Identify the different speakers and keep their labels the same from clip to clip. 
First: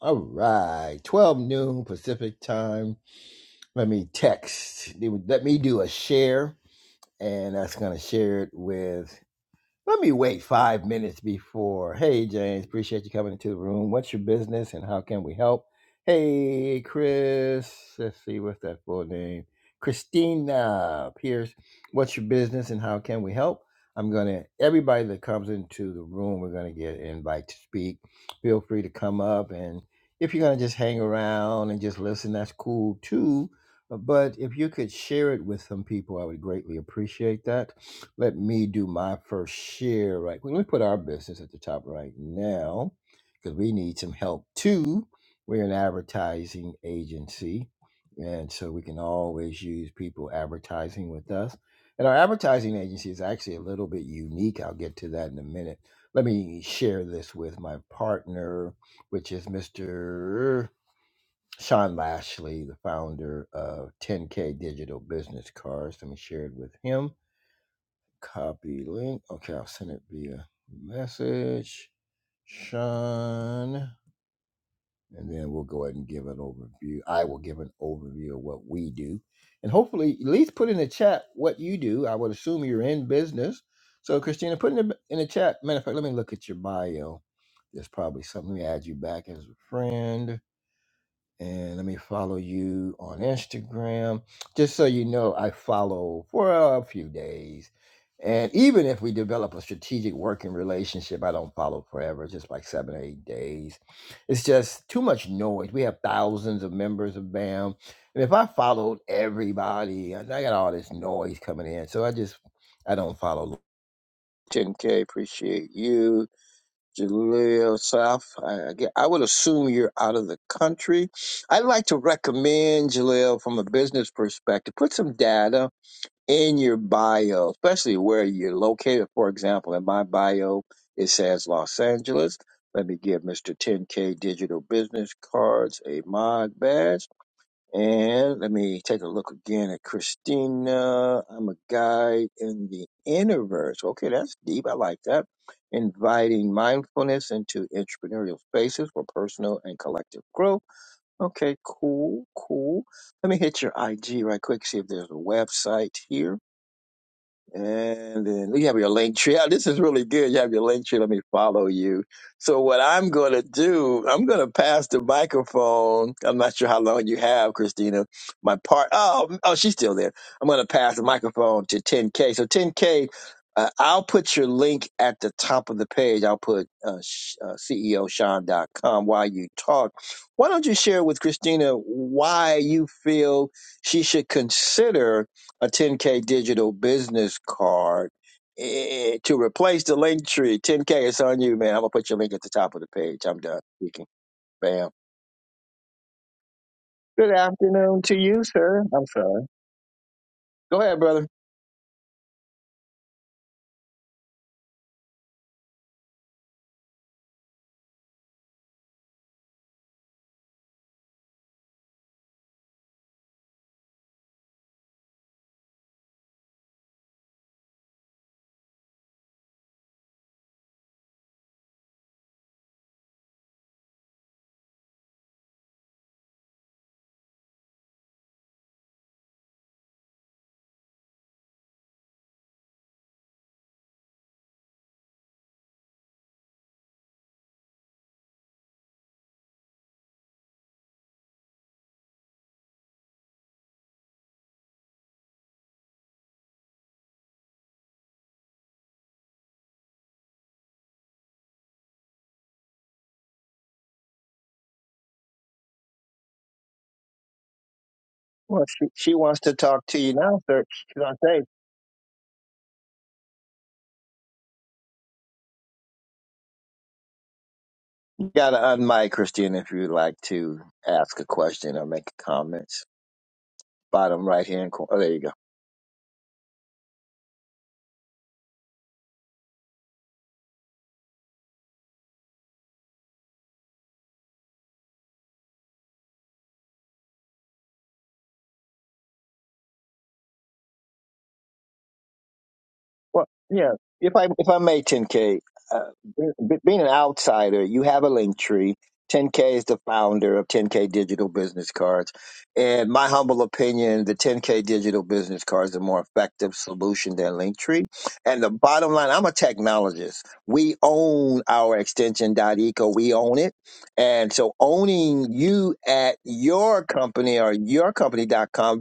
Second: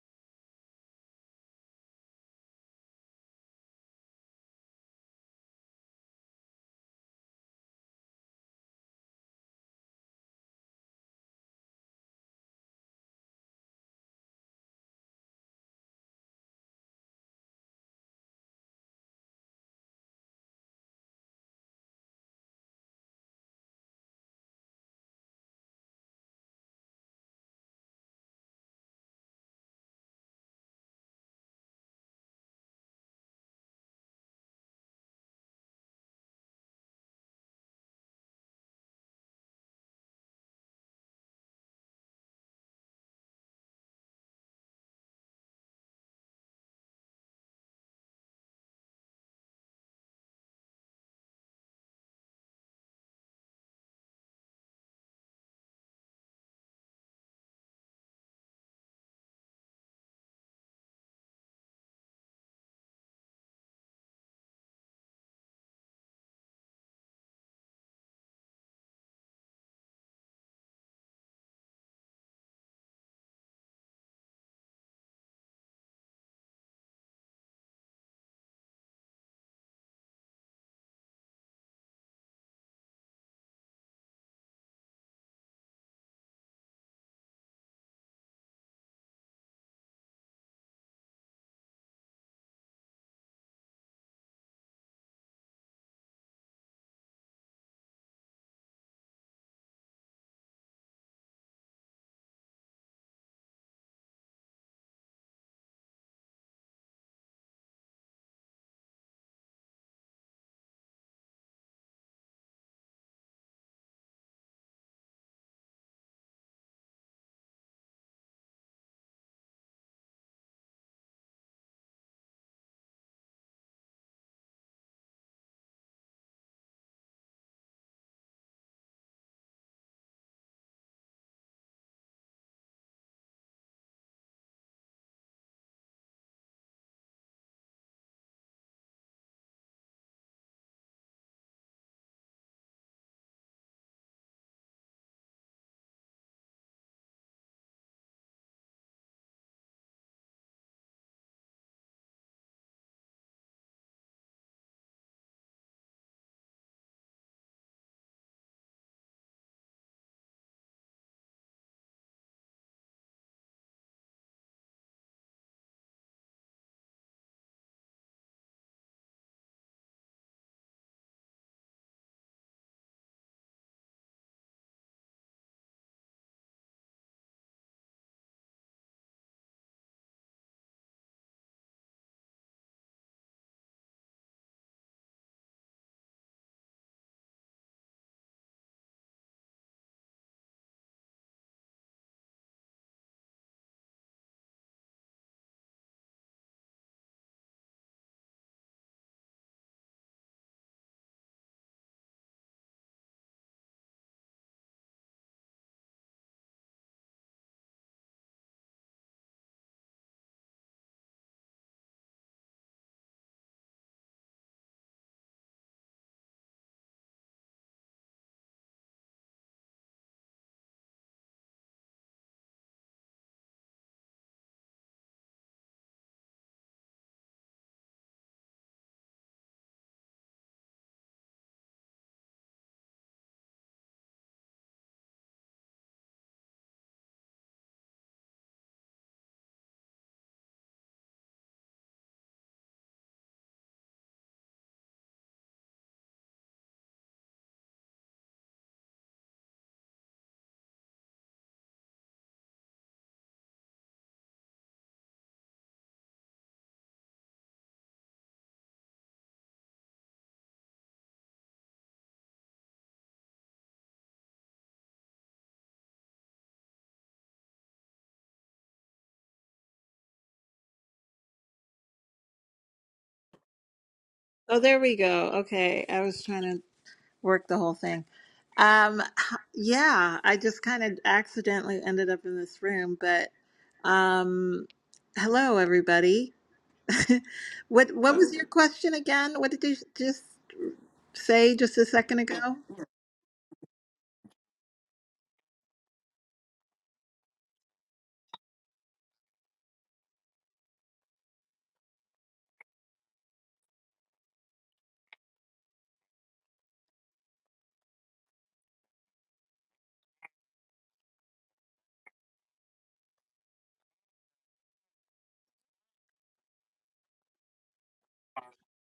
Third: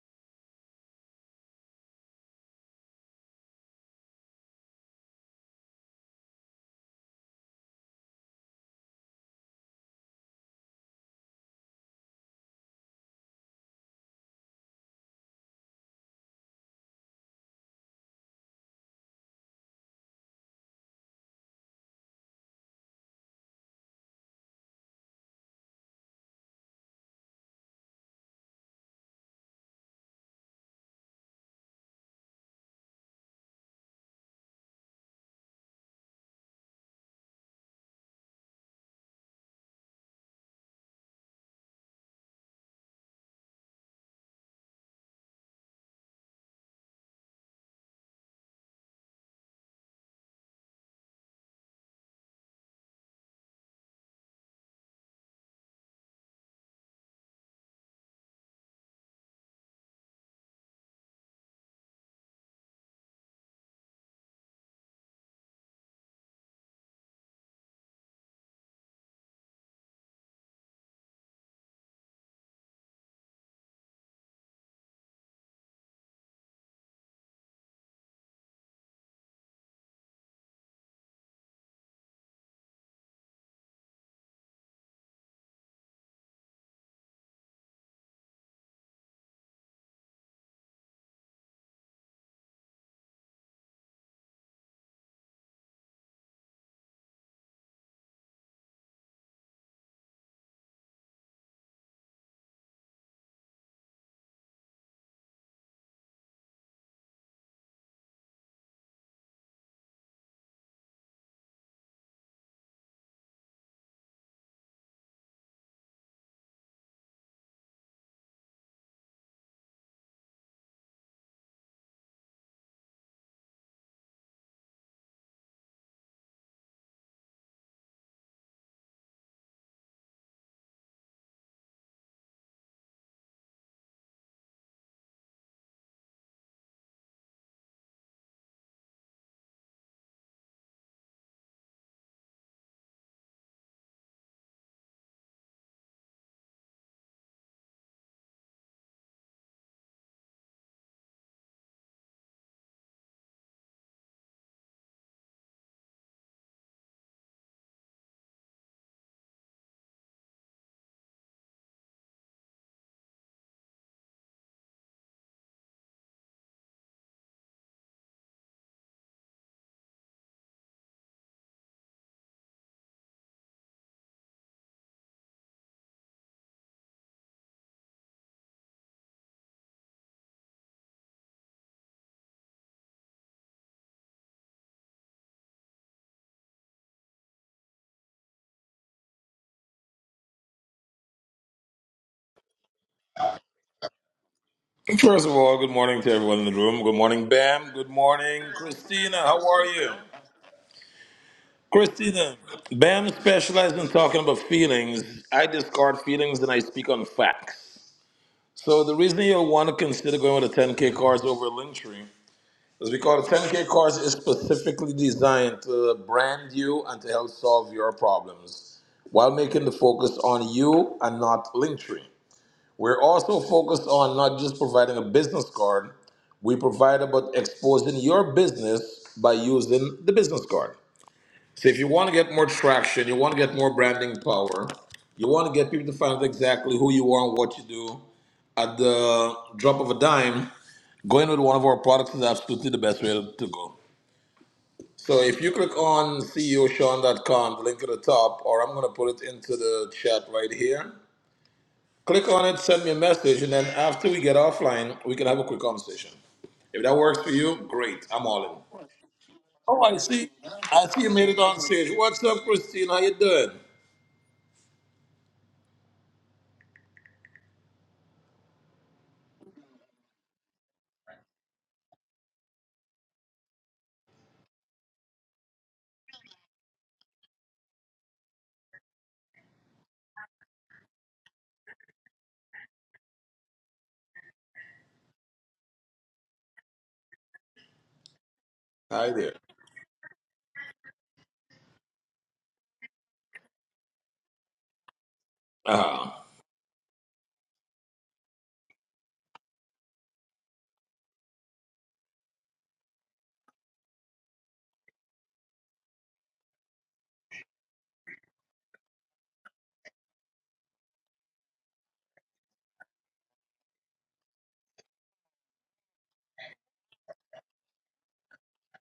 Speaker 1: All right, 12 noon Pacific time. Let me text. Let me do a share, and that's going to share it with let me wait five minutes before. Hey, James, appreciate you coming into the room. What's your business and how can we help? Hey, Chris. Let's see, what's that full name? Christina Pierce. What's your business and how can we help? I'm going to, everybody that comes into the room, we're going to get an invite to speak. Feel free to come up. And if you're going to just hang around and just listen, that's cool too. But if you could share it with some people, I would greatly appreciate that let me do my first share right quick. Let me put our business at the top right now because we need some help too. We're an advertising agency, and so we can always use people advertising with us. And our advertising agency is actually a little bit unique. I'll get to that in a minute. Let me share this with my partner, which is Mr. Sean Lashley, the founder of 10K Digital Business Cards. Let me share it with him Copy link. Okay, I'll send it via message. Sean. And then we'll go ahead and give an overview. I will give an overview of what we do. And hopefully, at least put in the chat what you do. I would assume you're in business. So, Christina, put in the, in the chat. Matter of fact, let me look at your bio. There's probably something. Let me add you back as a friend and let me follow you on Instagram. Just so you know, I follow for a few days. And even if we develop a strategic working relationship, I don't follow forever, It's just like seven or eight days. It's just too much noise. We have thousands of members of BAM. And if I followed everybody, I I got all this noise coming in. So I just, I don't follow. 10K, appreciate you. Jaleel South. I, I, get- I would assume you're out of the country. I'd like to recommend Jaleel from a business perspective. Put some data in your bio, especially where you're located. For example, in my bio, it says Los Angeles. Let me give Mr. 10K Digital Business Cards a mod badge. And let me take a look again at Christina. I'm a guide in the inner verse. Okay, that's deep. I like that. Inviting mindfulness into entrepreneurial spaces for personal and collective growth. Okay, cool, cool. Let me hit your IG right quick, see if there's a website here. And then you have your link tree. Ah, This is really good. You have your link tree. Let me follow you. So what I'm going to do, I'm going to pass the microphone. I'm not sure how long you have, Christina. My part. Oh, oh, she's still there. I'm going to pass the microphone to 10K. So 10K, uh, I'll put your link at the top of the page. I'll put uh, sh- uh, CEOSean.com while you talk. Why don't you share with Christina why you feel she should consider a 10K digital business card eh, eh, to replace the link tree. 10K is on you, man. I'm going to put your link at the top of the page. I'm done speaking. Bam.
Speaker 2: First of all, good morning to everyone in the room. Good morning,
Speaker 1: Good
Speaker 2: Bam. Good
Speaker 1: afternoon to
Speaker 2: morning,
Speaker 1: you, sir. I'm
Speaker 2: Christina. How
Speaker 1: sorry.
Speaker 2: are you?
Speaker 1: Go ahead, brother.
Speaker 2: Christina, Bam specializes in talking about feelings. I discard feelings and I speak on facts. So the reason you'll want to consider going with a 10K course over a Linktree is because 10K course is specifically designed to brand you and to help solve your problems while making the focus on you and not Linktree. We're also focused on not just providing a business card, we provide about exposing your business by using the business card. So if you want to get more traction, you want to get more branding power, you want to get people to find out exactly who you are and what you do, at the drop of a dime, going with one of our products is absolutely the best way to go. So if you click on CEOSean.com, the link at the top, or I'm going to put it into the chat right here. Click on it, send me a message, and then after we get offline, we can have a quick conversation. If that works for you, great. I'm all
Speaker 1: Well,
Speaker 2: in.
Speaker 1: she, she wants to
Speaker 2: Oh,
Speaker 1: talk
Speaker 2: I
Speaker 1: to you
Speaker 2: see.
Speaker 1: now, sir.
Speaker 2: I see
Speaker 1: She's
Speaker 2: you
Speaker 1: on
Speaker 2: made it
Speaker 1: stage.
Speaker 2: on stage. What's up, Christine? How you doing?
Speaker 1: You got to unmic, Christine, if you'd like to ask a question or make comments. Bottom right
Speaker 3: Oh,
Speaker 1: hand
Speaker 3: there
Speaker 1: corner.
Speaker 3: we
Speaker 1: Oh, there you go.
Speaker 3: go. Okay. I was trying to work the whole thing. Um, h- yeah, I just kind of accidentally ended up in this room, but um, hello everybody. What what was your question
Speaker 2: Hi there.
Speaker 3: again? What did you just say just a second ago?
Speaker 1: Well, yeah. If I if I may, 10K, uh,
Speaker 2: uh
Speaker 1: be- being an outsider, you have a link tree. 10K is the founder of 10K Digital Business Cards, and my humble opinion, the 10K Digital Business Cards are more effective solution than Linktree. And the bottom line, I'm a technologist. We own our extension.eco. We own it, and so owning you at your company or yourcompany.com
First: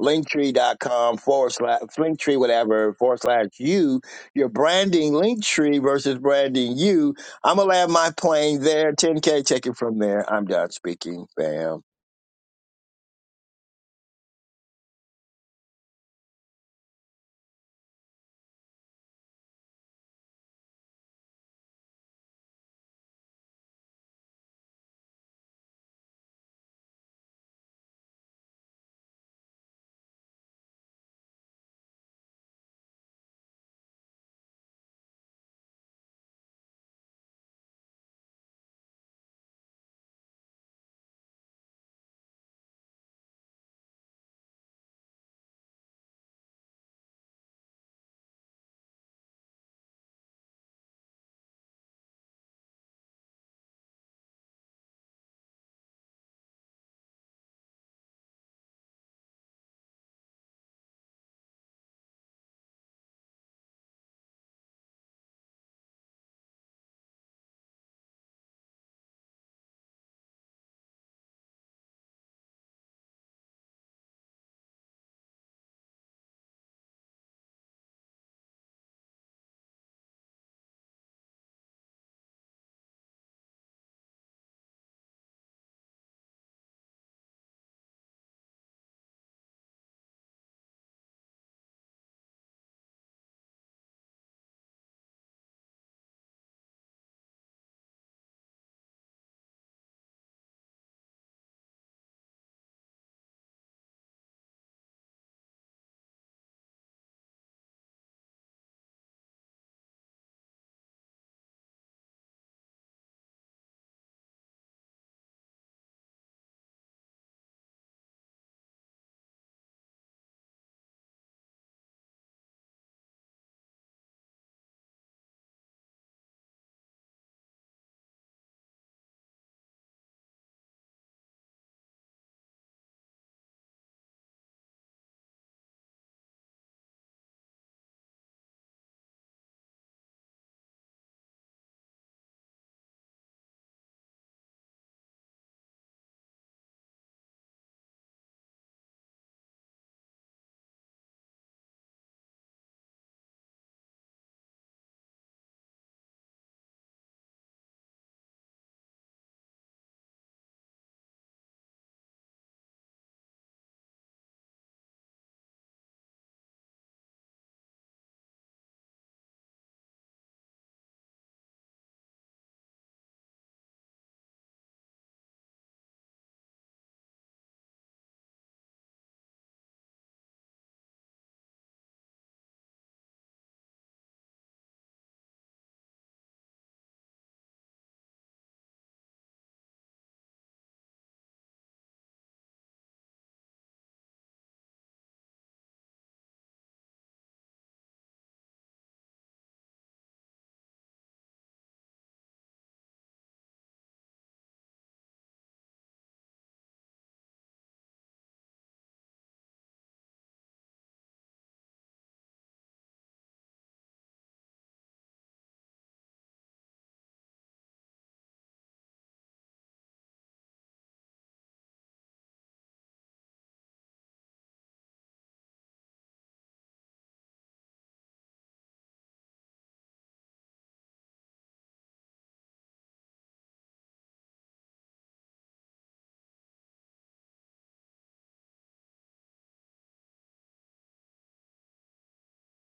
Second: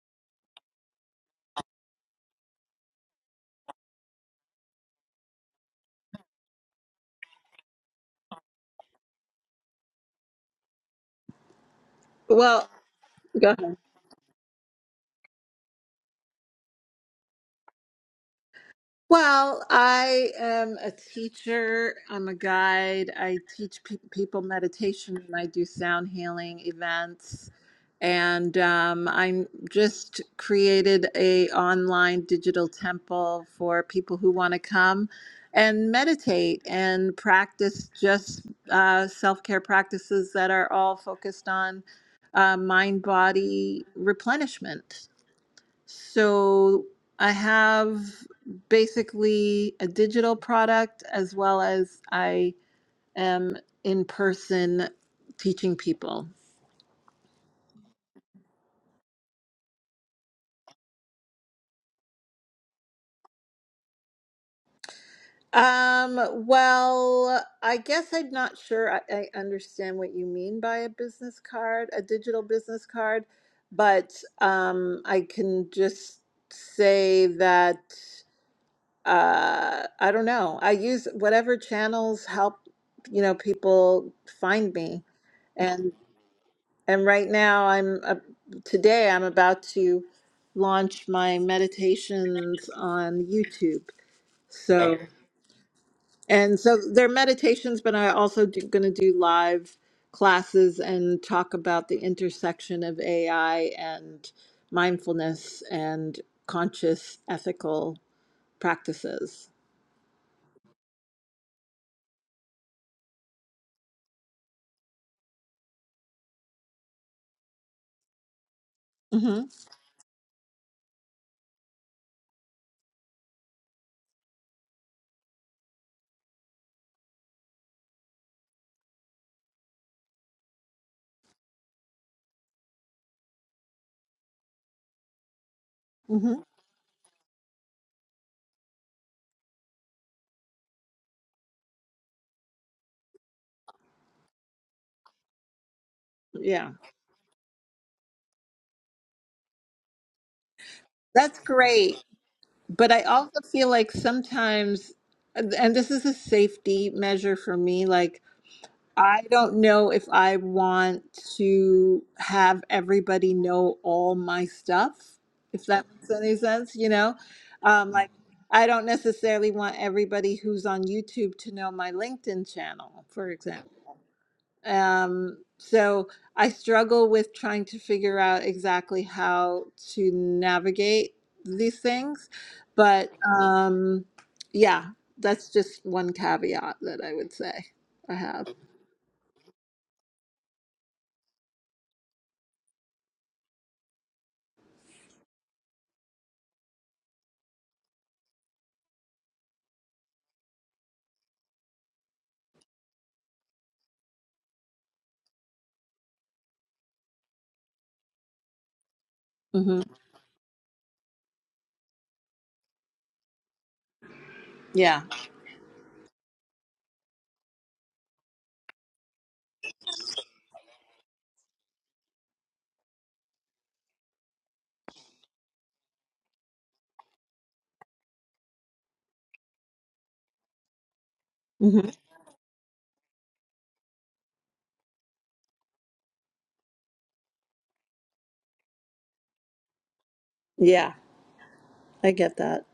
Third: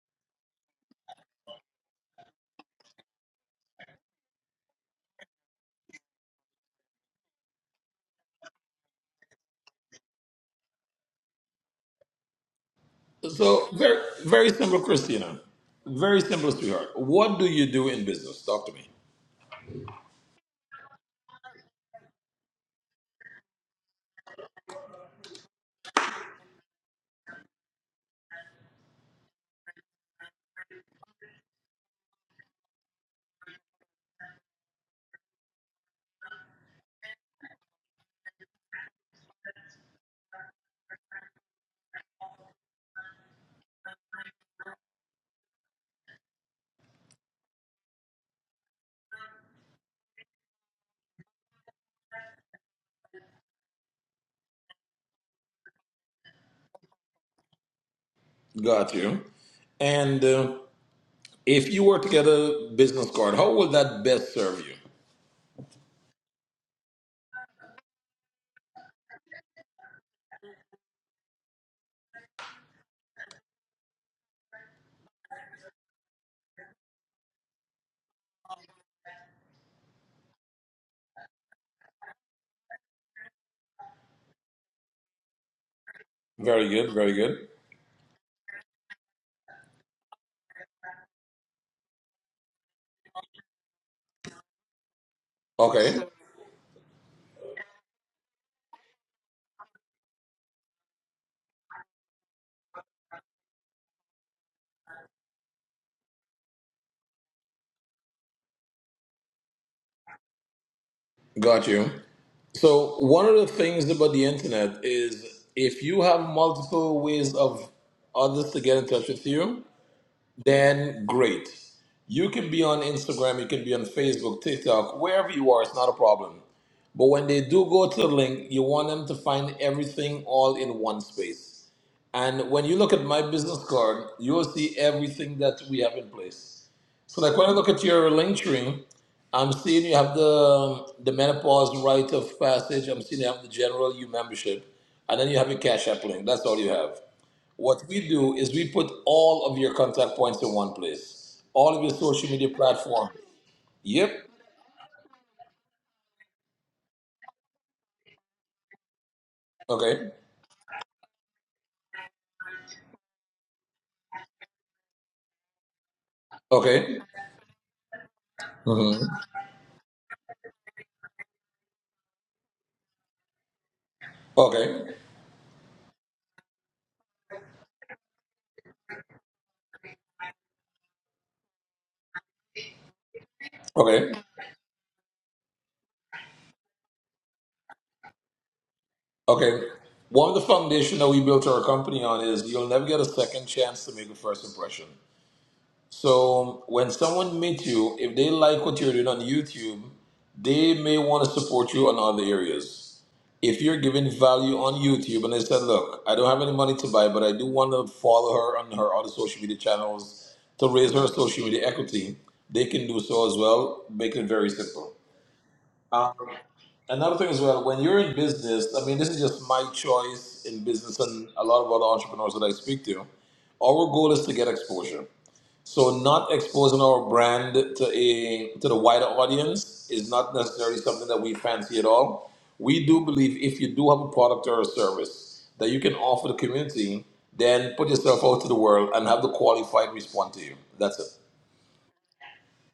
Speaker 1: linktree.com forward slash linktree whatever forward slash you you're branding linktree versus branding you i'm gonna land my plane there 10k take it from there i'm done speaking bam
Speaker 3: Well, go ahead.
Speaker 2: So very, very simple, Christina. Very simple, sweetheart. What do you do in business? Talk to me.
Speaker 3: Well, I am a teacher. I'm a guide. I teach pe- people meditation and I do sound healing events. And um, I'm just created a online digital temple for people who want to come and meditate and practice just uh, self care practices that are all focused on uh, mind body replenishment. So I have basically a digital product as well as I am in person teaching people.
Speaker 2: Got you. And uh, if you were to get a business card, how will that best serve you?
Speaker 3: Um, well, I guess I'm not sure I, I understand what you mean by a business card, a digital business card, but um, I can just say that uh, I don't know. I use whatever channels help, you know, people find me. And
Speaker 2: Very good.
Speaker 3: and
Speaker 2: Very
Speaker 3: right
Speaker 2: good.
Speaker 3: now I'm uh, today I'm about to launch my meditations on YouTube. So Okay.
Speaker 2: Okay.
Speaker 3: and so they're meditations, but I also do, going to do live classes and talk about the intersection of AI and mindfulness and conscious ethical practices.
Speaker 2: Got you. So one of the things about the internet is if you have multiple ways of others to get in touch with
Speaker 3: hmm
Speaker 2: you, then great. You can be on Instagram, you can be on Facebook, TikTok, wherever you are, it's not a problem. But when they do go to the link, you want them to find everything all in one space. And when you look at my business card, you will see everything that we have in
Speaker 3: hmm
Speaker 2: place. So like when I look at your link tree, I'm seeing you have the um, the menopause rite of passage. I'm seeing you have the general E U membership, and then you have your Cash App link. That's all you
Speaker 3: Yeah,
Speaker 2: have. What we do is we put all of your contact points in one
Speaker 3: that's
Speaker 2: place, all of your
Speaker 3: great.
Speaker 2: social media
Speaker 3: But I
Speaker 2: platform.
Speaker 3: also feel like
Speaker 2: Yep.
Speaker 3: sometimes, and this is a safety measure for me, like I don't know
Speaker 2: Okay.
Speaker 3: if I want to have everybody know all my stuff, if that makes any sense, you
Speaker 2: Okay.
Speaker 3: know? Um, like, I don't
Speaker 2: hmm
Speaker 3: necessarily want everybody who's on YouTube to know my LinkedIn channel, for example.
Speaker 2: Okay.
Speaker 3: Um, so I struggle with trying to figure out exactly how to navigate these things. But um,
Speaker 2: Okay.
Speaker 3: yeah, that's just one caveat that I would say I have.
Speaker 2: Okay. One of the foundation that we built our company on is you'll never get a second chance to make a first impression. So when someone meets you, if they like what you're doing on YouTube, they may want to support you on other areas. If you're giving value on YouTube and they said, look, I don't have any money to buy, but I do want to follow her on her other social media
Speaker 3: hmm
Speaker 2: channels to raise her social media equity, they can do so as well. Make it very simple.
Speaker 3: Yeah.
Speaker 2: Um, another thing as well, when you're in business, I mean, this is just my choice in business and a lot of other entrepreneurs that I speak to. Our goal is to get exposure so not exposing our brand to a to the wider audience is not necessarily something that we fancy at
Speaker 3: hmm
Speaker 2: all. We do believe if you do have a product or a service that you can offer the community, then put yourself out to the world and have the qualified respond to you.
Speaker 3: Yeah,
Speaker 2: That's it.
Speaker 3: I get that.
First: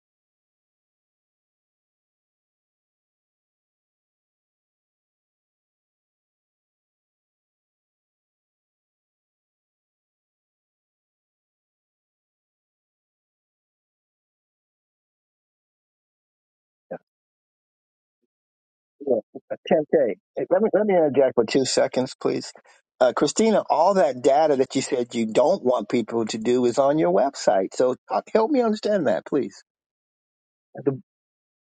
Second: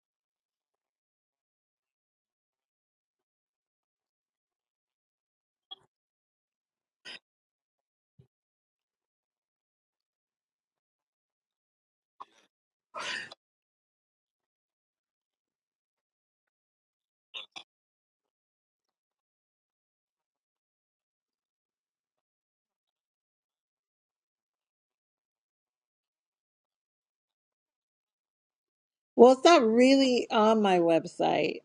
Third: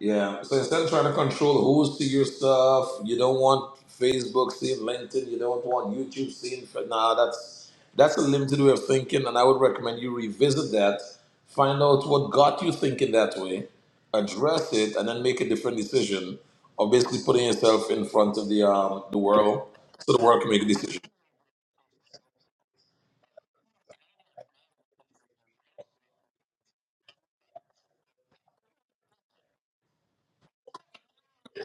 Speaker 2: Yeah. So instead of trying to control who's see your stuff, you don't want Facebook seeing LinkedIn, you don't want YouTube seeing. Nah, that's that's a limited way of thinking, and I would recommend you revisit that, find out what got you thinking that way, address it, and then make a different decision of basically putting yourself in front of the um
Speaker 1: Yeah,
Speaker 2: the world
Speaker 1: 10k
Speaker 2: so the world
Speaker 1: Hey,
Speaker 2: can
Speaker 1: let
Speaker 2: make a
Speaker 1: me let me
Speaker 2: decision.
Speaker 1: interject for two seconds please uh, christina all that data that you said you don't want people to do is on your website so uh, help me understand that
Speaker 3: Well, it's
Speaker 1: please
Speaker 3: not really on my website.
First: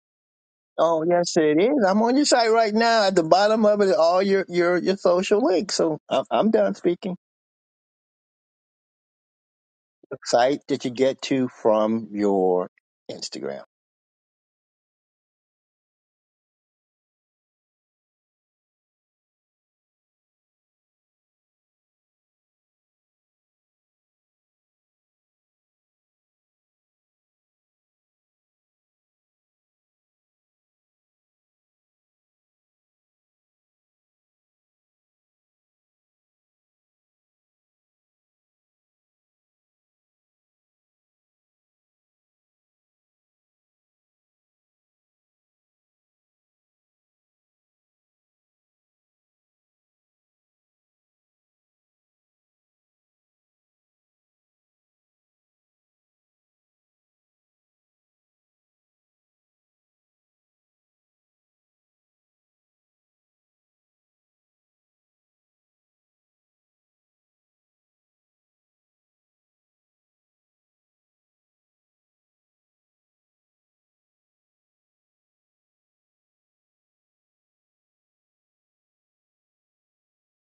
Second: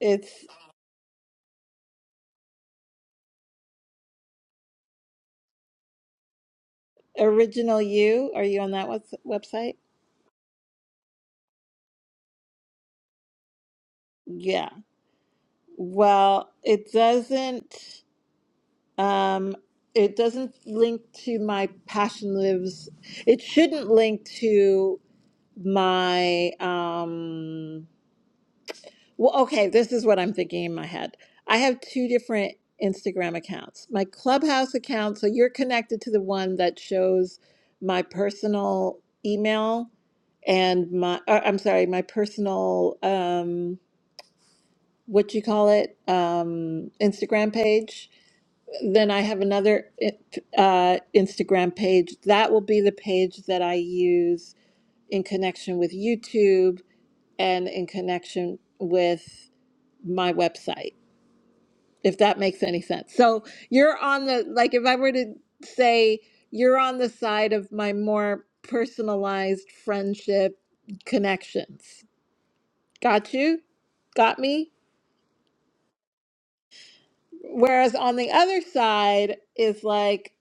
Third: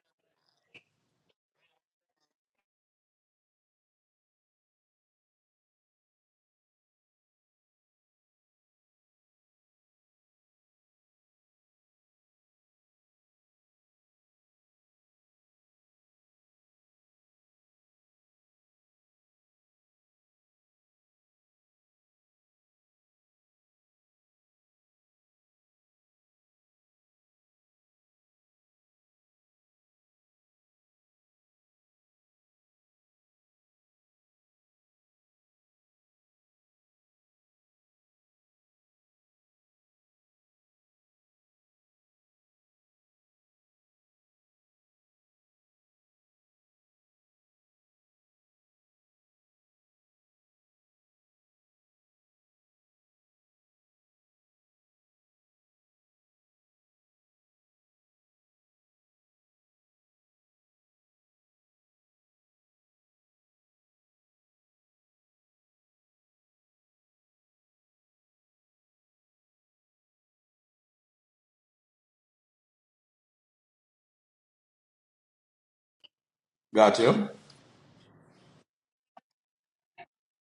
Speaker 3: It's
Speaker 1: Oh yes, it is. I'm on your site right now. At the bottom of it, are all your your your social links. So I'm, I'm done speaking.
Speaker 3: Original You. Are you on that webs- website?
Speaker 1: The site that you get to from your Instagram.
Speaker 3: Yeah. Well, it doesn't. Um, it doesn't link to my passion lives. It shouldn't link to my. Um, well, okay, this is what I'm thinking in my head. I have two different Instagram accounts. My Clubhouse account, so you're connected to the one that shows my personal email and my. Or, I'm sorry, my personal. Um, what you call it? Um, Instagram page then I have another uh, Instagram page. That will be the page that I use in connection with YouTube and in connection with my website, if that makes any sense. So you're on the, like, if I were to say you're on the side of my more personalized friendship connections. Got you? Got me?
Speaker 2: Got you.
Speaker 3: Whereas on the other side is like,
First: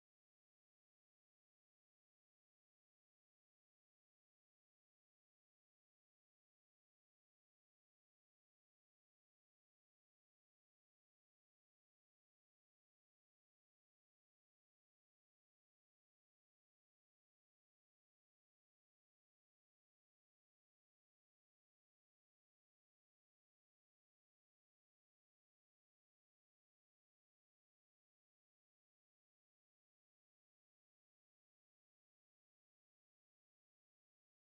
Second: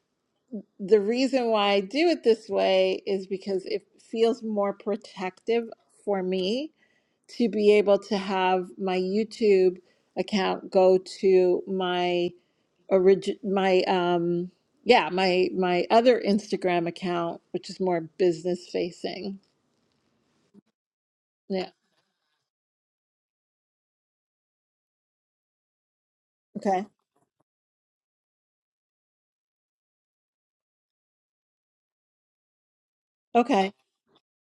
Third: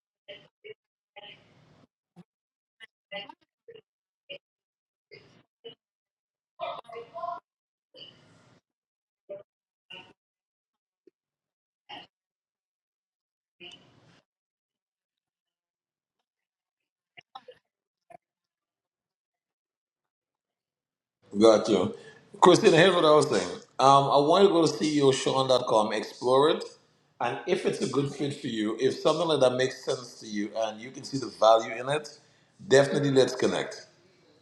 Speaker 3: the reason why I do it this way is because it feels more protective for me to be able to have my YouTube account go to my origin my um yeah my my other Instagram account which is more business facing. Yeah.
Speaker 2: Got you. Christina, here's what I was saying. Um, I want you to go to CEOSean.com, explore it,
Speaker 3: Okay.
Speaker 2: and if it's a good fit for you, if something like that makes sense to you and you can see the value in it, definitely let's
Speaker 3: Okay.
Speaker 2: connect.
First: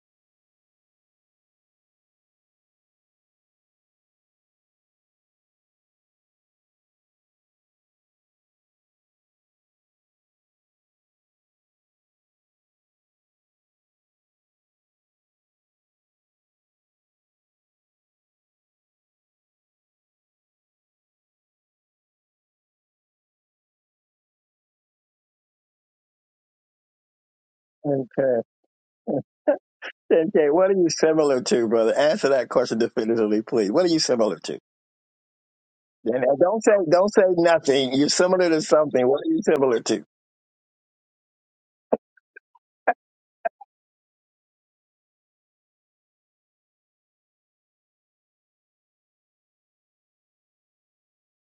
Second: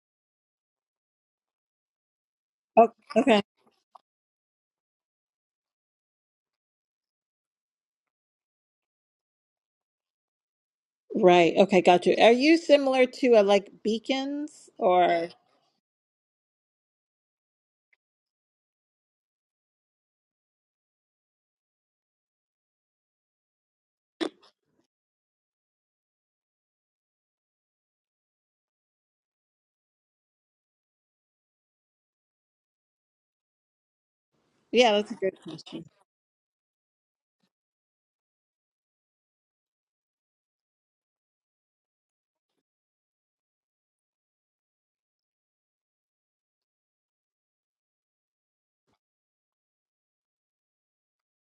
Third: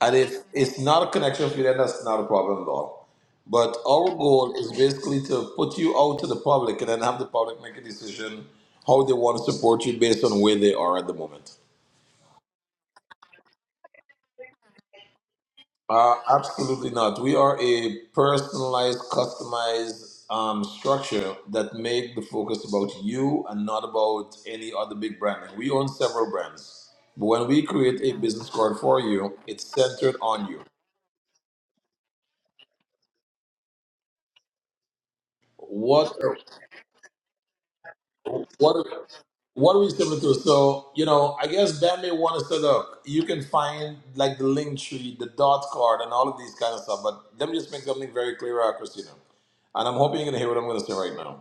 Speaker 2: And if it's not a connection for you, then that's not a problem at
Speaker 3: Oh,
Speaker 2: all.
Speaker 3: okay.
Speaker 2: But our goal is basically to put you out to the public and then have the public make a decision how they want to support you based on where they are at the
Speaker 3: Right.
Speaker 2: moment.
Speaker 3: Okay, got you. Are you similar to a like beacons or
Speaker 2: Uh, absolutely not. We are a personalized, customized um, structure that make the focus about you and not about any other big brand. And we own several brands, but when we create a
Speaker 1: Okay.
Speaker 2: business card for you, it's centered on
Speaker 1: Okay.
Speaker 2: you.
Speaker 1: What are you similar to, brother? Answer that question definitively, please. What are you similar to?
Speaker 3: yeah, that's a good question.
Speaker 2: What
Speaker 1: And uh, don't say don't say nothing. You're similar to
Speaker 2: what
Speaker 1: something. What are you
Speaker 2: what are
Speaker 1: similar
Speaker 2: we
Speaker 1: to?
Speaker 2: similar to? So you know, I guess Dan may want to set up. You can find like the link tree, the dot card, and all of these kind of stuff. But let me just make something very clear, uh, Christina. And I'm hoping you're gonna hear what I'm gonna say right now.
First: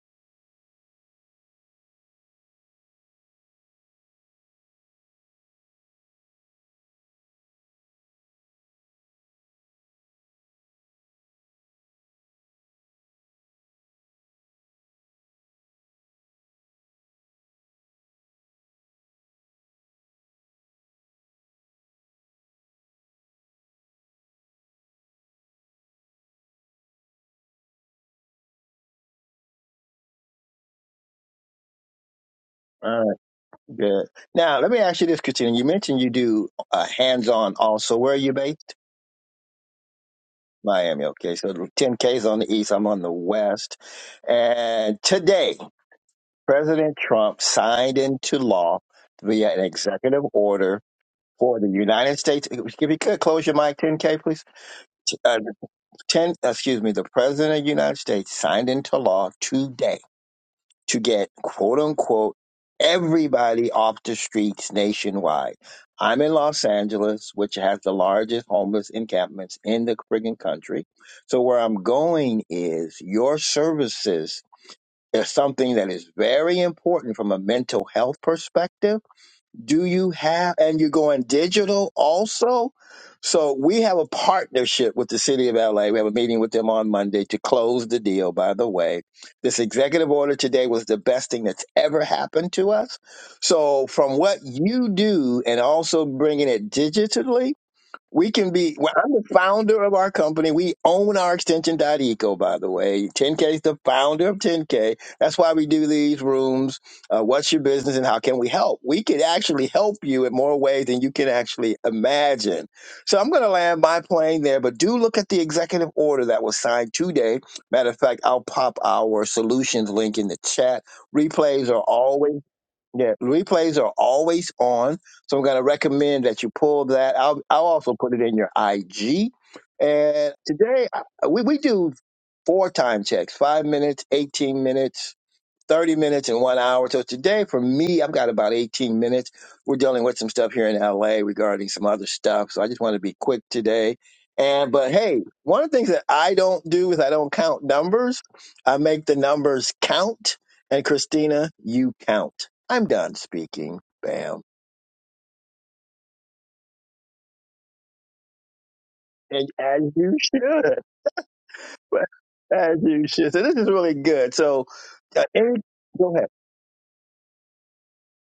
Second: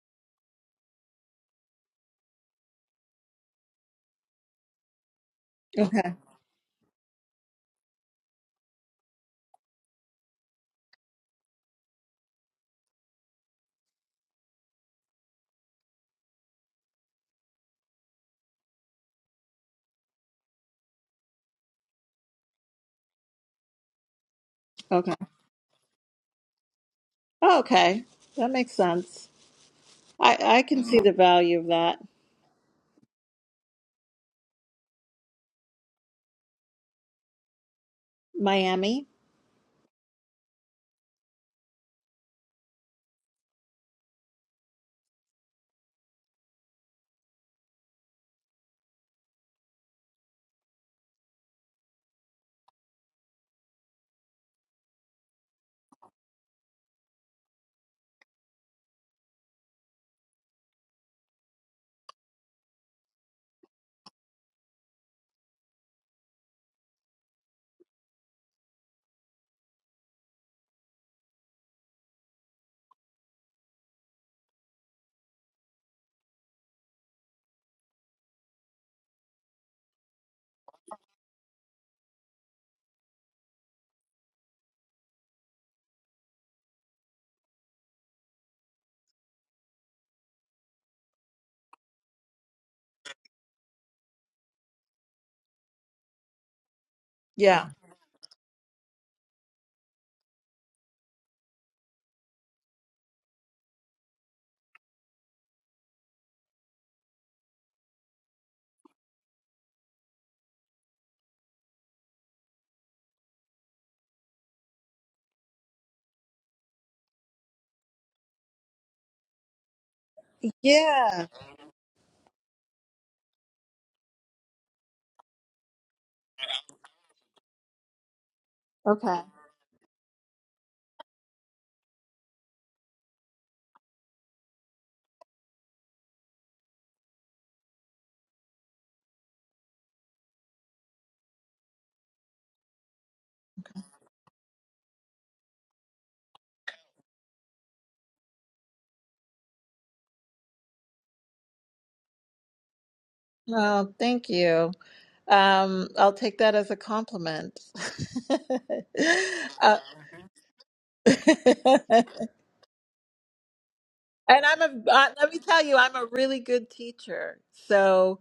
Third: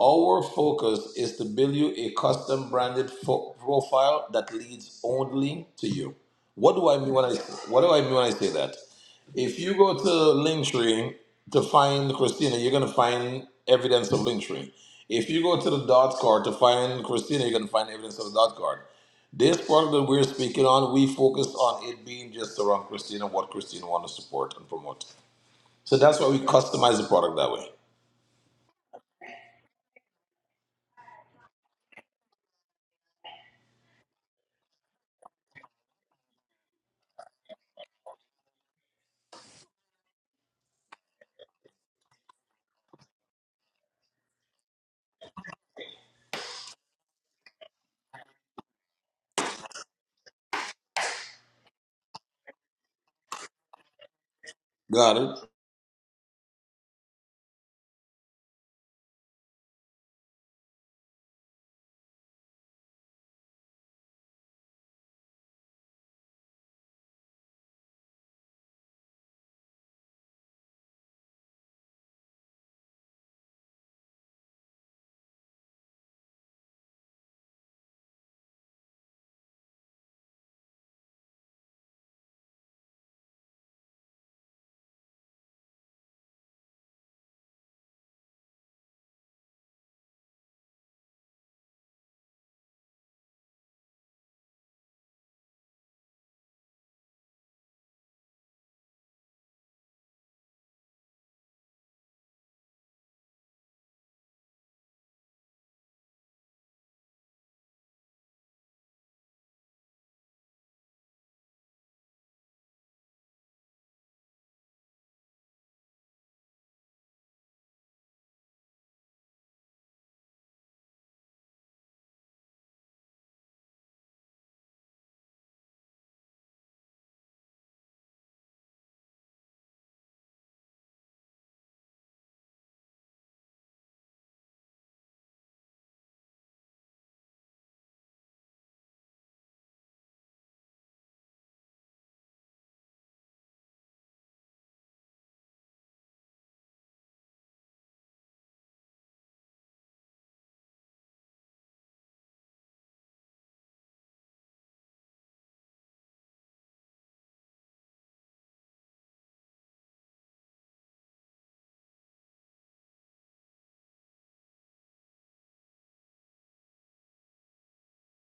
Speaker 2: Our focus is to build you a custom branded fo- profile that leads only to
Speaker 3: Okay.
Speaker 2: you. What do I mean when I what do I mean when I say that? If you go to Linktree to find Christina, you're gonna find evidence of Linktree. If you go to the dot card to find Christina, you're gonna find evidence of the dot card. This product that we're speaking on, we focus on it being just around Christina, what Christina wants to support and promote.
Speaker 3: Okay.
Speaker 2: So that's why we customize the product that
Speaker 3: Oh,
Speaker 2: way.
Speaker 3: okay. That makes sense. I, I can see the value of that.
Speaker 1: All right. Good. Now let me ask you this, Christina. You mentioned you do uh, hands-on also. Where are you based?
Speaker 3: Miami.
Speaker 1: Miami. Okay, so 10K is on the east. I'm on the west. And today, President Trump signed into law via an executive order for the United States. If you could close your mic, 10K, please.
Speaker 2: Got it?
Speaker 1: Uh, 10. Excuse me. The President of the United States signed into law today to get quote unquote everybody off the streets nationwide. I'm in Los Angeles, which has the largest homeless encampments in the friggin' country. So where I'm going is your services is something that is very important from a mental health perspective do you have, and you're going digital also? So we have a partnership with the city of LA. We have a meeting with them on Monday to close the deal, by the way. This executive order today was the best thing that's ever happened to us. So from what you do and also bringing it digitally,
Speaker 3: Yeah.
Speaker 1: we can be. Well, I'm the founder of our company. We own our extension.eco, by the way. 10K is the founder of 10K. That's why we do these rooms. Uh, what's your business and how can we help? We can actually help you in more ways than you can actually imagine. So I'm going to land my plane there, but do look at the executive order that was signed today. Matter of fact, I'll pop our solutions link in the chat.
Speaker 3: Yeah.
Speaker 1: Replays are always yeah, replays are always on. So I'm going to recommend that you pull that. I'll, I'll also put it in your
Speaker 3: Okay.
Speaker 1: IG. And today I- we, we do four time checks five minutes, 18 minutes, 30 minutes and one hour. So today for me, I've got about 18 minutes. We're dealing with some stuff here in LA regarding some other stuff. So I just want to be quick today. And, but hey, one of the things that I don't do is I don't count numbers. I make the numbers count. And Christina, you count. I'm done speaking.
Speaker 3: No, thank
Speaker 1: Bam.
Speaker 3: you. Um, I'll take that as a compliment.
Speaker 1: And
Speaker 3: Uh,
Speaker 1: as you should.
Speaker 3: and
Speaker 1: As you should. So this is really good.
Speaker 3: I'm
Speaker 1: So
Speaker 3: a, uh,
Speaker 1: uh,
Speaker 3: let me
Speaker 1: any,
Speaker 3: tell you, I'm a
Speaker 1: go ahead.
Speaker 3: really good teacher. So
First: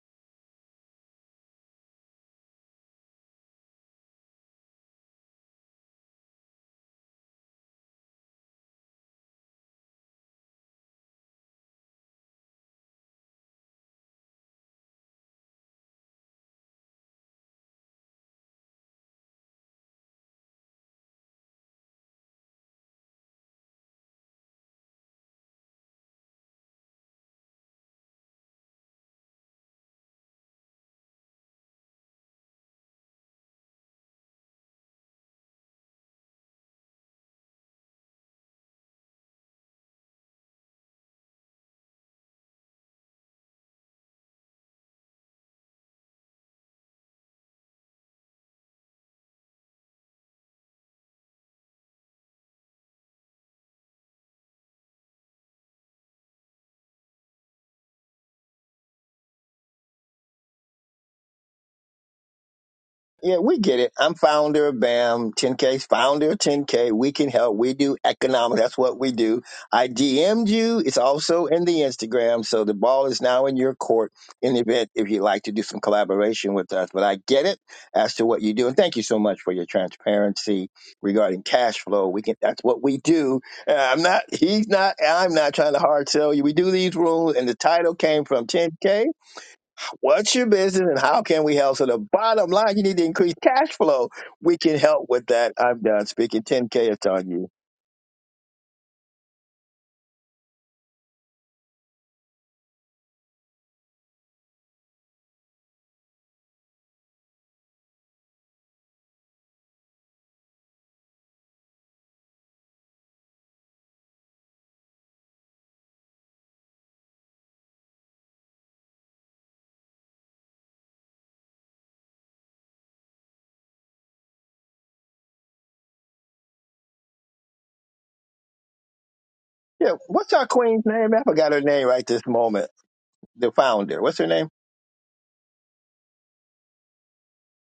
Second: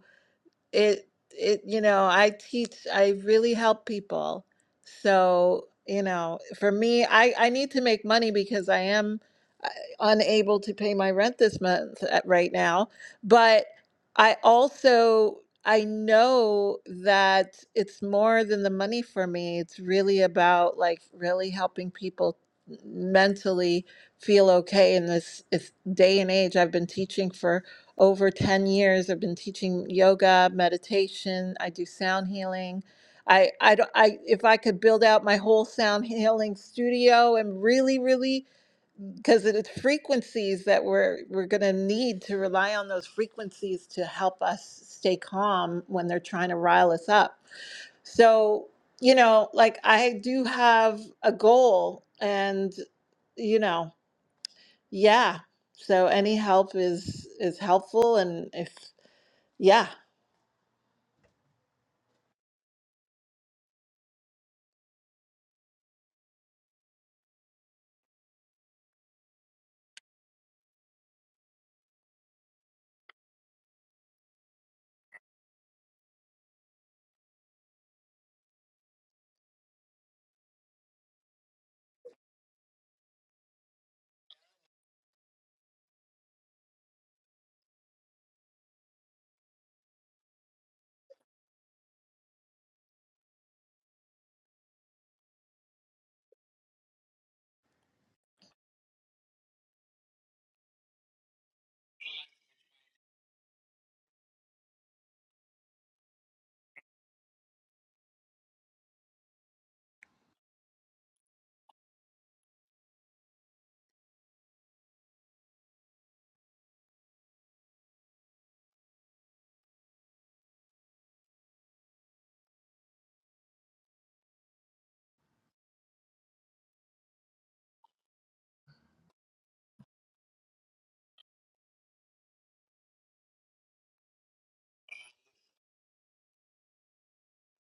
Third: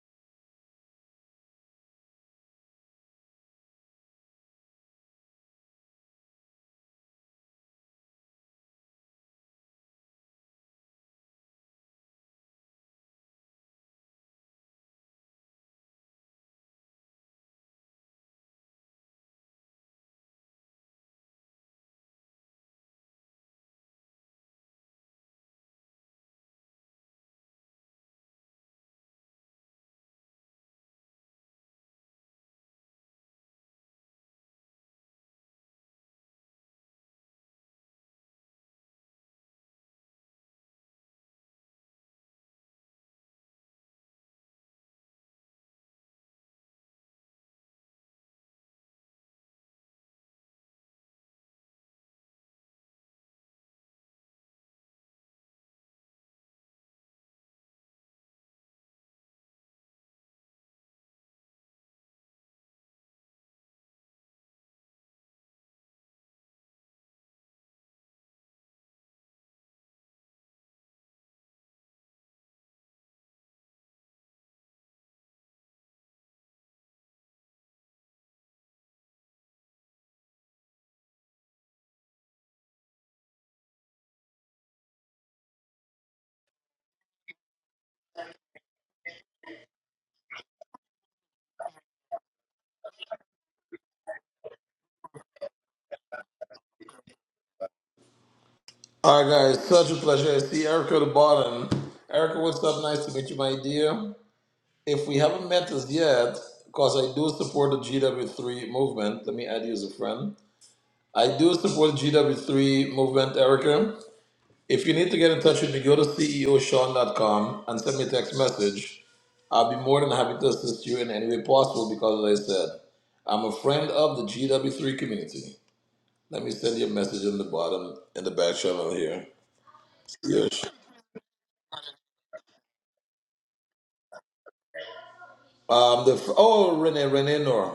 Speaker 3: it it you know i teach i really help people so you know for me i i need to make money because i am uh, unable to pay my rent this month at, right now but i also i know that it's more than the money for me it's really about like really helping people mentally feel okay in this it's day and age i've been teaching for over 10 years i've been teaching yoga meditation i do sound healing i i don't i if i could build out my whole sound healing studio and really really because it's frequencies that we're we're going to need to rely on those frequencies to help us stay calm when they're trying to rile us up so you know like i do have a goal and you know yeah so any help is is helpful and if yeah.
Speaker 1: Yeah, we get it. I'm founder of BAM 10K's founder of 10K. We can help. We do economics. That's what we do. I DM'd you. It's also in the Instagram. So the ball is now in your court in the event if you'd like to do some collaboration with us. But I get it as to what you do. And thank you so much for your transparency regarding cash flow. We can that's what we do. Uh, I'm not he's not I'm not trying to hard sell you. We do these rules and the title came from 10K What's your business and how can we help? So the bottom line, you need to increase cash flow. We can help with that. I'm done speaking. 10K it's on you.
Speaker 2: All right, guys, such a pleasure. I see Erica at the bottom. Erica, what's up? Nice to meet you, my dear. If we haven't met us yet, because I do support the GW3 movement, let me add you as a friend. I do support the GW3 movement, Erica. If you need to get in touch with me, go to ceoshawn.com and send me a text message. I'll be more than happy to assist you in any way possible because, as I said, I'm a friend of the GW3 community. Let me send you a message in the bottom, in the back channel here.
Speaker 1: Yeah, what's our
Speaker 2: Yes.
Speaker 1: queen's name? I forgot her name right this moment. The founder. What's her name?
Speaker 2: Um, the f- oh Renee Renee Nora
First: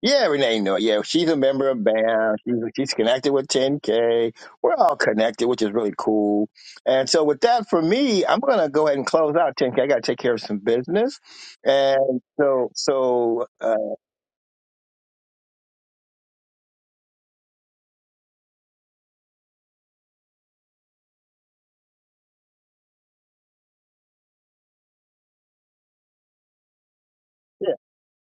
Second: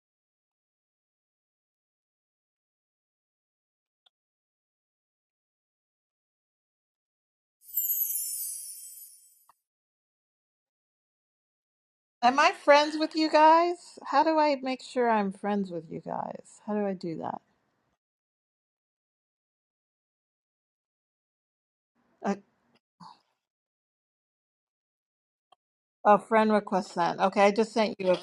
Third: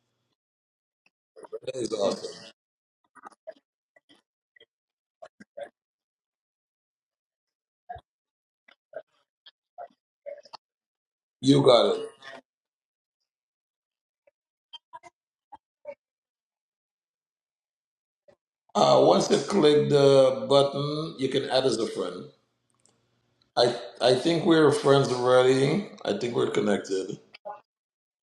Speaker 1: Yeah, Renee Noor. Yeah, she's a member of
Speaker 2: Renee is awesome.
Speaker 1: BAM. She's, she's connected with 10K. We're all connected, which is really cool. And so with that, for me, I'm going to go ahead and close out 10K. I got to take care of some business.
Speaker 2: You got it.
Speaker 1: And
Speaker 3: Am I
Speaker 1: so,
Speaker 3: friends with you
Speaker 1: so,
Speaker 3: guys?
Speaker 1: uh,
Speaker 3: How do I make sure I'm friends with you guys? How do I do that?
Speaker 2: Uh, once you click the button, you can add as a friend.
Speaker 3: Uh,
Speaker 2: I I think we're friends already.
Speaker 3: A,
Speaker 2: I
Speaker 3: oh,
Speaker 2: think we're
Speaker 3: friend request
Speaker 2: connected.
Speaker 3: sent. Okay, I just sent you a.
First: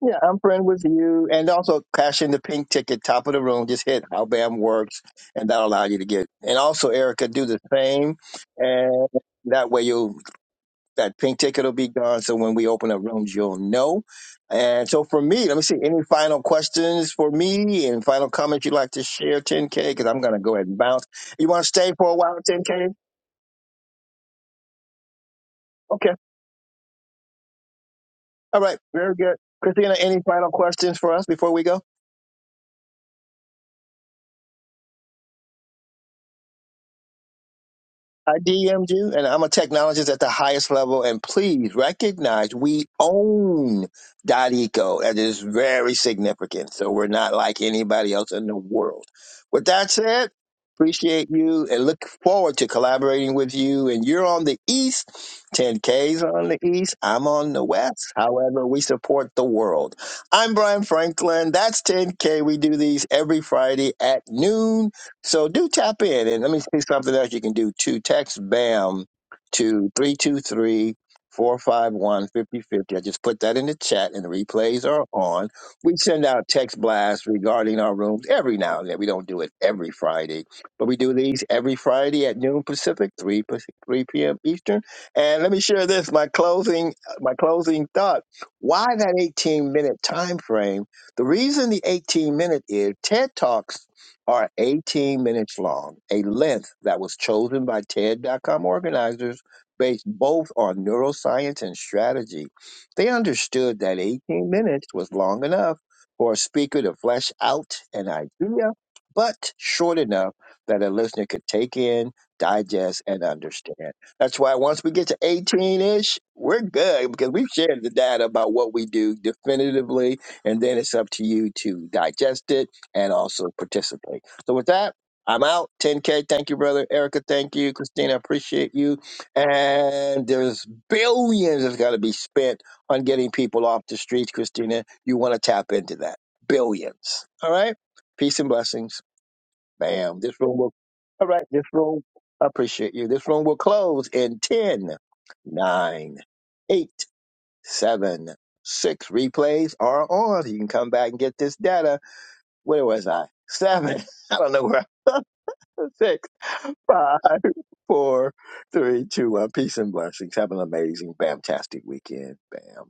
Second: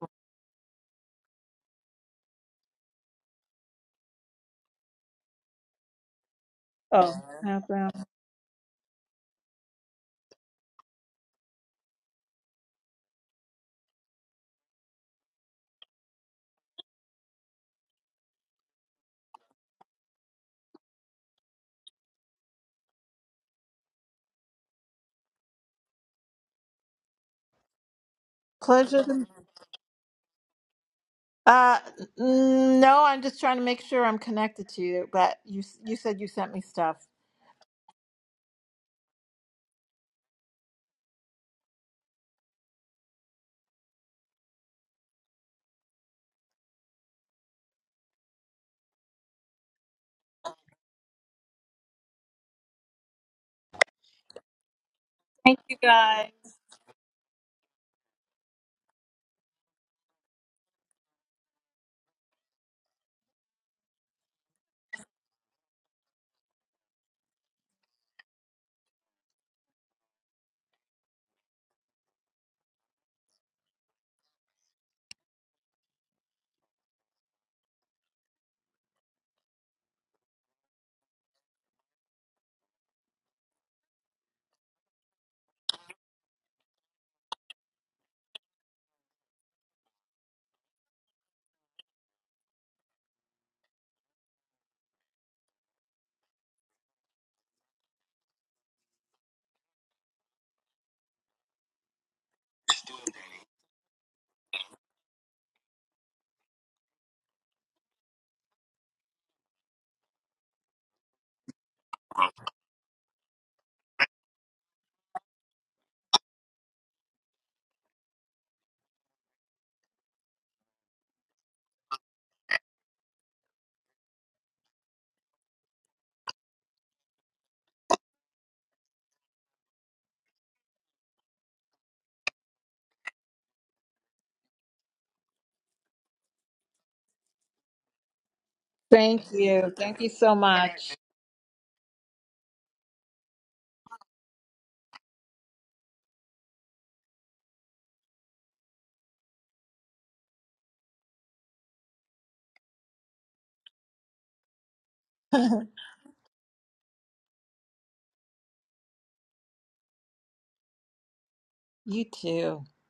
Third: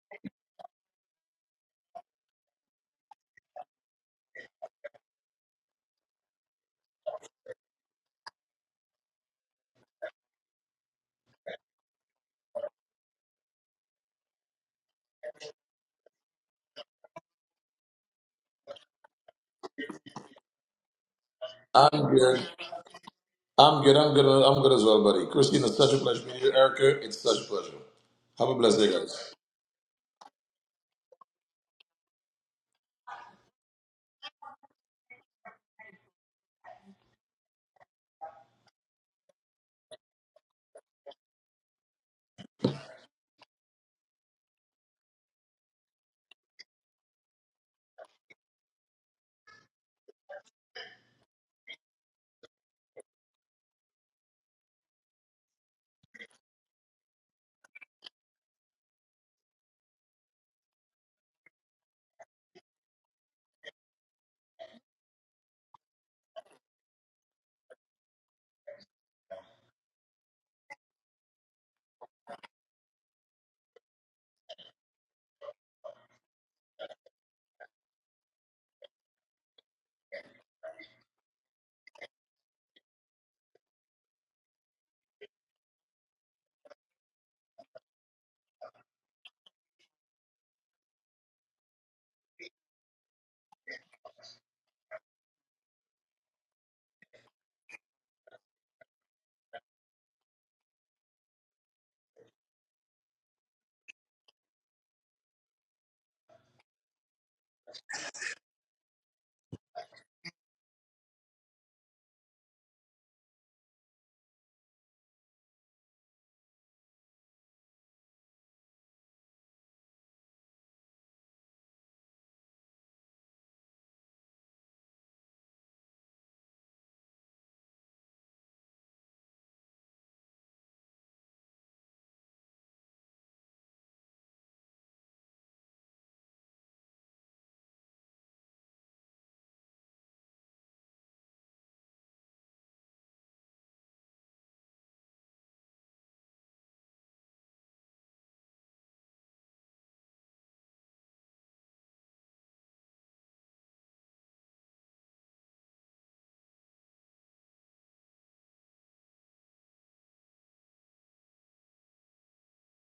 Speaker 1: Yeah, I'm friend with you. And also cash in the pink ticket, top of the room. Just hit how BAM works, and that'll allow you to get. And also,
Speaker 3: Oh,
Speaker 1: Erica, do the
Speaker 3: outbound.
Speaker 1: same. And that way, you'll that pink ticket will be gone. So when we open up rooms, you'll know. And so for me, let me see any final questions for me and final comments you'd like to share, 10K, because I'm going to go ahead and bounce. You want to stay for a
Speaker 2: I'm
Speaker 1: while,
Speaker 2: good.
Speaker 1: 10K?
Speaker 2: I'm good. I'm good. I'm good as well, buddy. Christine, it's such a
Speaker 1: Okay.
Speaker 2: pleasure meeting you. Erica, it's such a pleasure. Have a
Speaker 1: All right.
Speaker 2: blessed day,
Speaker 3: Pleasure.
Speaker 1: Very
Speaker 2: guys.
Speaker 3: to-
Speaker 1: good. Christina, any final questions for us before we
Speaker 3: Uh,
Speaker 1: go?
Speaker 3: n- no, I'm just trying to make sure I'm connected to you. But you, s- you said you sent me stuff.
Speaker 1: I DM'd you, and I'm a technologist at the highest level. And please recognize we own .eco. That is very significant. So we're not like anybody else in the world. With that said, appreciate you and look forward to collaborating with you. And you're on the East,
Speaker 3: Thank you,
Speaker 1: 10K's
Speaker 3: guys.
Speaker 1: on the East. I'm on the West. However, we support the world. I'm Brian Franklin. That's 10K. We do these every Friday at noon. So do tap in and let me see something else you can do too. Text BAM to 323 I just put that in the chat and the replays are on. We send out text blasts regarding our rooms every now and then. We don't do it every Friday, but we do these every Friday at noon Pacific, 3, Pac- 3 p.m. Eastern. And let me share this my closing my closing thought. Why that 18 minute time frame? The reason the 18 minute is TED Talks are 18 minutes long, a length that was chosen by TED.com organizers based both on neuroscience and strategy. They understood that 18 minutes was long enough for a speaker to flesh out an idea, but short enough that a listener could take in, digest, and understand. That's why once we get to 18 ish, we're good because we've shared the data about what we do definitively, and then it's up to you to digest it and also participate. So with that, I'm out. 10K, thank you, brother. Erica, thank you. Christina, appreciate you. And there's billions that's got to be spent on getting people off the streets, Christina. You want to tap into that. Billions. All right? Peace and blessings.
Speaker 3: Thank you. Thank you
Speaker 1: Bam.
Speaker 3: so
Speaker 1: This room will,
Speaker 3: much.
Speaker 1: all right, this room, I appreciate you. This room will close in 10, 9, 8, 7, 6. Replays are on. You can come back and get this data where was I? Seven. I don't know where. I Six, five, four, three, two, one. Peace and blessings. Have an amazing, fantastic
Speaker 3: you
Speaker 1: weekend.
Speaker 3: too.
Speaker 1: Bam.